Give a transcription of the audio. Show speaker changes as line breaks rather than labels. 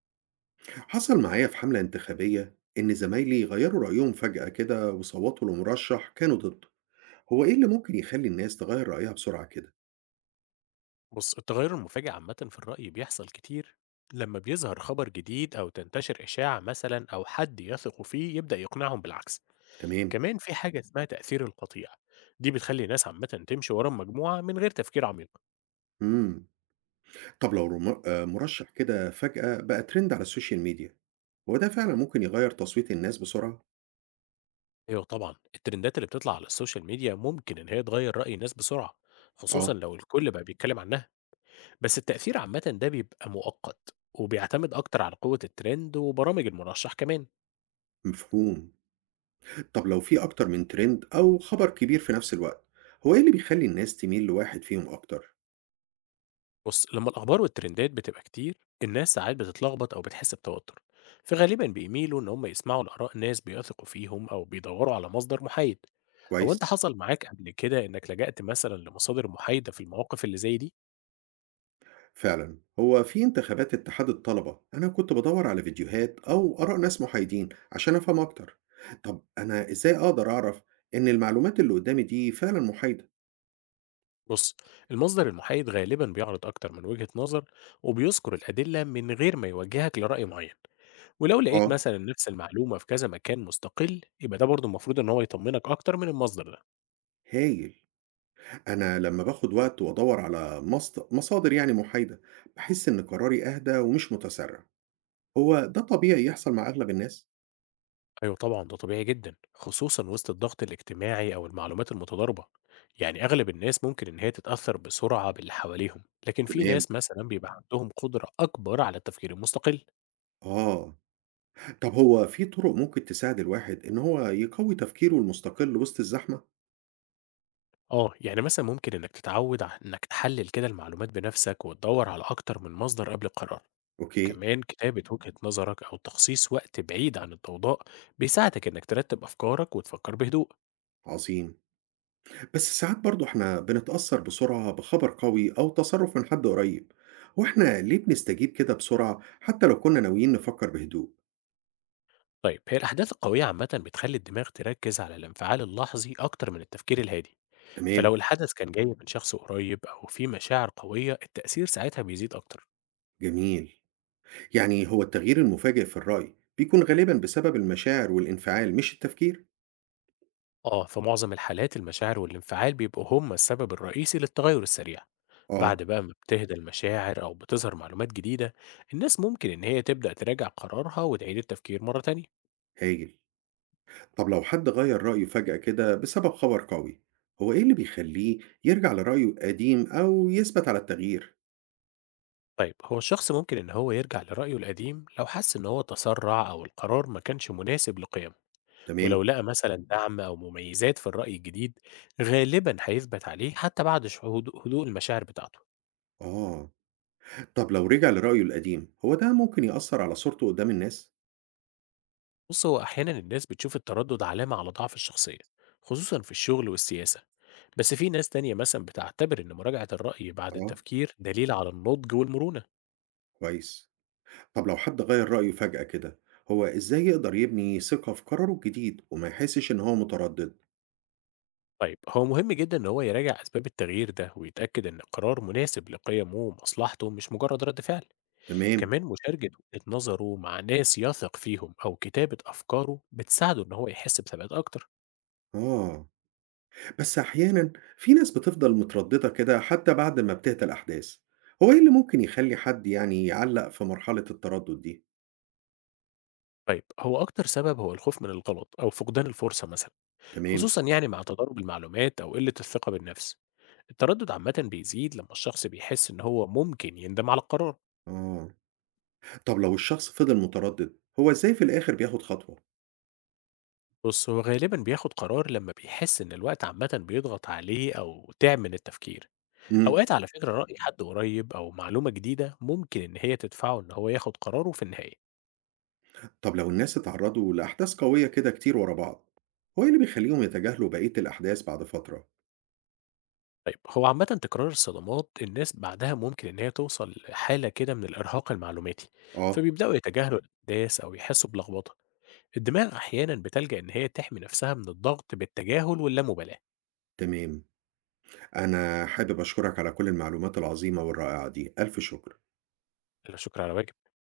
حصل معايا في حملة انتخابية إن زمايلي غيروا رأيهم فجأة كده وصوتوا لمرشح كانوا ضده، هو إيه اللي ممكن يخلي الناس تغير رأيها بسرعة كده؟
بص، التغير المفاجئ عامة في الرأي بيحصل كتير لما بيظهر خبر جديد أو تنتشر إشاعة مثلا أو حد يثقوا فيه يبدأ يقنعهم بالعكس.
تمام؟
كمان في حاجة اسمها تأثير القطيع، دي بتخلي الناس عامة تمشي ورا المجموعة من غير تفكير عميق.
مم. طب لو رم... آه، مرشح كده فجأة بقى ترند على السوشيال ميديا، هو ده فعلا ممكن يغير تصويت الناس بسرعة؟
أيوة طبعا الترندات اللي بتطلع على السوشيال ميديا ممكن إن هي تغير رأي الناس بسرعة، خصوصا
آه،
لو الكل بقى بيتكلم عنها. بس التأثير عامة ده بيبقى مؤقت، وبيعتمد أكتر على قوة الترند وبرامج المرشح كمان.
مفهوم. طب لو في أكتر من ترند أو خبر كبير في نفس الوقت، هو إيه اللي بيخلي الناس تميل لواحد فيهم أكتر؟
بص، لما الأخبار والترندات بتبقى كتير، الناس ساعات بتتلخبط أو بتحس بتوتر، فغالبا بيميلوا إن هم يسمعوا لآراء ناس بيثقوا فيهم أو بيدوروا على مصدر محايد. أو
كويس؟
أنت حصل معاك قبل كده إنك لجأت مثلا لمصادر محايدة في المواقف اللي زي دي؟
فعلا، هو في انتخابات اتحاد الطلبة أنا كنت بدور على فيديوهات أو آراء ناس محايدين عشان أفهم أكتر. طب أنا إزاي أقدر أعرف إن المعلومات اللي قدامي دي فعلا محايدة؟
بص، المصدر المحايد غالبا بيعرض أكتر من وجهة نظر، وبيذكر الأدلة من غير ما يوجهك لرأي معين. ولو لقيت
اه،
مثلا نفس المعلومة في كذا مكان مستقل، يبقى ده برضه المفروض إن هو يطمنك أكتر من المصدر ده.
هايل. أنا لما باخد وقت وأدور على مصادر يعني محايدة، بحس إن قراري أهدى ومش متسرع. هو ده طبيعي يحصل مع أغلب الناس؟
أيوة طبعا ده طبيعي جدا، خصوصا وسط الضغط الاجتماعي أو المعلومات المتضاربة. يعني أغلب الناس ممكن إن هي تتأثر بسرعة باللي حواليهم، لكن في
تمام.
ناس مثلا بيبقى عندهم قدرة أكبر على التفكير المستقل.
آه. طب هو في طرق ممكن تساعد الواحد إن هو يقوي تفكيره المستقل وسط الزحمة؟
آه يعني مثلا ممكن إنك تتعود على إنك تحلل كده المعلومات بنفسك، وتدور على أكتر من مصدر قبل القرار.
أوكي.
كمان كتابة وجهة نظرك أو تخصيص وقت بعيد عن الضوضاء بيساعدك إنك ترتب أفكارك وتفكر بهدوء.
عظيم. بس ساعات برضو احنا بنتأثر بسرعة بخبر قوي أو تصرف من حد قريب، هو احنا ليه بنستجيب كده بسرعة حتى لو كنا ناويين نفكر بهدوء؟
طيب هي الأحداث القوية عامة بتخلي الدماغ تركز على الانفعال اللحظي أكتر من التفكير الهادي.
تمام.
فلو الحدث كان جاي من شخص قريب أو في مشاعر قوية، التأثير ساعتها بيزيد أكتر.
جميل. يعني هو التغيير المفاجئ في الرأي بيكون غالبا بسبب المشاعر والانفعال مش التفكير؟
آه في معظم الحالات المشاعر والانفعال بيبقوا هما السبب الرئيسي للتغير السريع.
اه،
بعد بقى ما بتهدى المشاعر أو بتظهر معلومات جديدة، الناس ممكن إن هي تبدأ تراجع قرارها وتعيد التفكير مرة تانية.
هايل. طب لو حد غير رأيه فجأة كده بسبب خبر قوي، هو ايه اللي بيخليه يرجع لرأيه القديم أو يثبت على التغيير؟
طيب هو الشخص ممكن إن هو يرجع لرأيه القديم لو حس إن هو تسرع أو القرار ما كانش مناسب لقيمه.
تمام.
ولو لقى مثلا دعم أو مميزات في الرأي الجديد، غالبا هيثبت عليه حتى بعد هدوء المشاعر بتاعته.
اه. طب لو رجع لرأيه القديم، هو ده ممكن يأثر على صورته قدام الناس؟
بص، هو أحيانا الناس بتشوف التردد علامة على ضعف الشخصية، خصوصا في الشغل والسياسة. بس في ناس تانية مثلا بتعتبر إن مراجعة الرأي بعد
اه،
التفكير دليل على النضج والمرونة.
كويس. طب لو حد غير رأيه فجأة كده، هو إزاي يقدر يبني ثقة في قراره الجديد وما يحسش إن هو متردد؟
طيب هو مهم جدا إن هو يراجع أسباب التغيير ده ويتأكد إن القرار مناسب لقيمه ومصلحته مش مجرد رد فعل.
تمام.
كمان مشاركة وجهة نظره مع ناس يثق فيهم أو كتابة أفكاره بتساعده إن هو يحس بثبات أكتر.
آه. بس أحيانا في ناس بتفضل مترددة كده حتى بعد ما بتهدى الأحداث، هو إيه اللي ممكن يخلي حد يعني يعلق في مرحلة التردد دي؟
طيب هو أكتر سبب هو الخوف من الغلط أو فقدان الفرصة مثلا،
تمام.
خصوصا يعني مع تضارب المعلومات أو قلة الثقة بالنفس. التردد عامة بيزيد لما الشخص بيحس إن هو ممكن يندم على القرار.
آه. طب لو الشخص فضل متردد، هو إزاي في الآخر بياخد خطوة؟
بص، هو غالبا بياخد قرار لما بيحس إن الوقت عامة بيضغط عليه أو تعب من التفكير.
مم.
أوقات على فكرة رأي حد قريب أو معلومة جديدة ممكن إن هي تدفعه إن هو ياخد قراره في النهاية.
طب لو الناس اتعرضوا لأحداث قوية كده كتير ورا بعض، هو إيه اللي بيخليهم يتجاهلوا بقية الأحداث بعد فترة؟
طيب هو عامة تكرار الصدمات الناس بعدها ممكن إن هي توصل لحالة كده من الإرهاق المعلوماتي،
آه.
فبيبدأوا يتجاهلوا الأحداث أو يحسوا بلخبطة. الدماغ أحيانا بتلجأ إن هي تحمي نفسها من الضغط بالتجاهل واللامبالاة.
تمام. أنا حابب أشكرك على كل المعلومات العظيمة والرائعة دي، ألف شكر.
لا شكرا على واجب.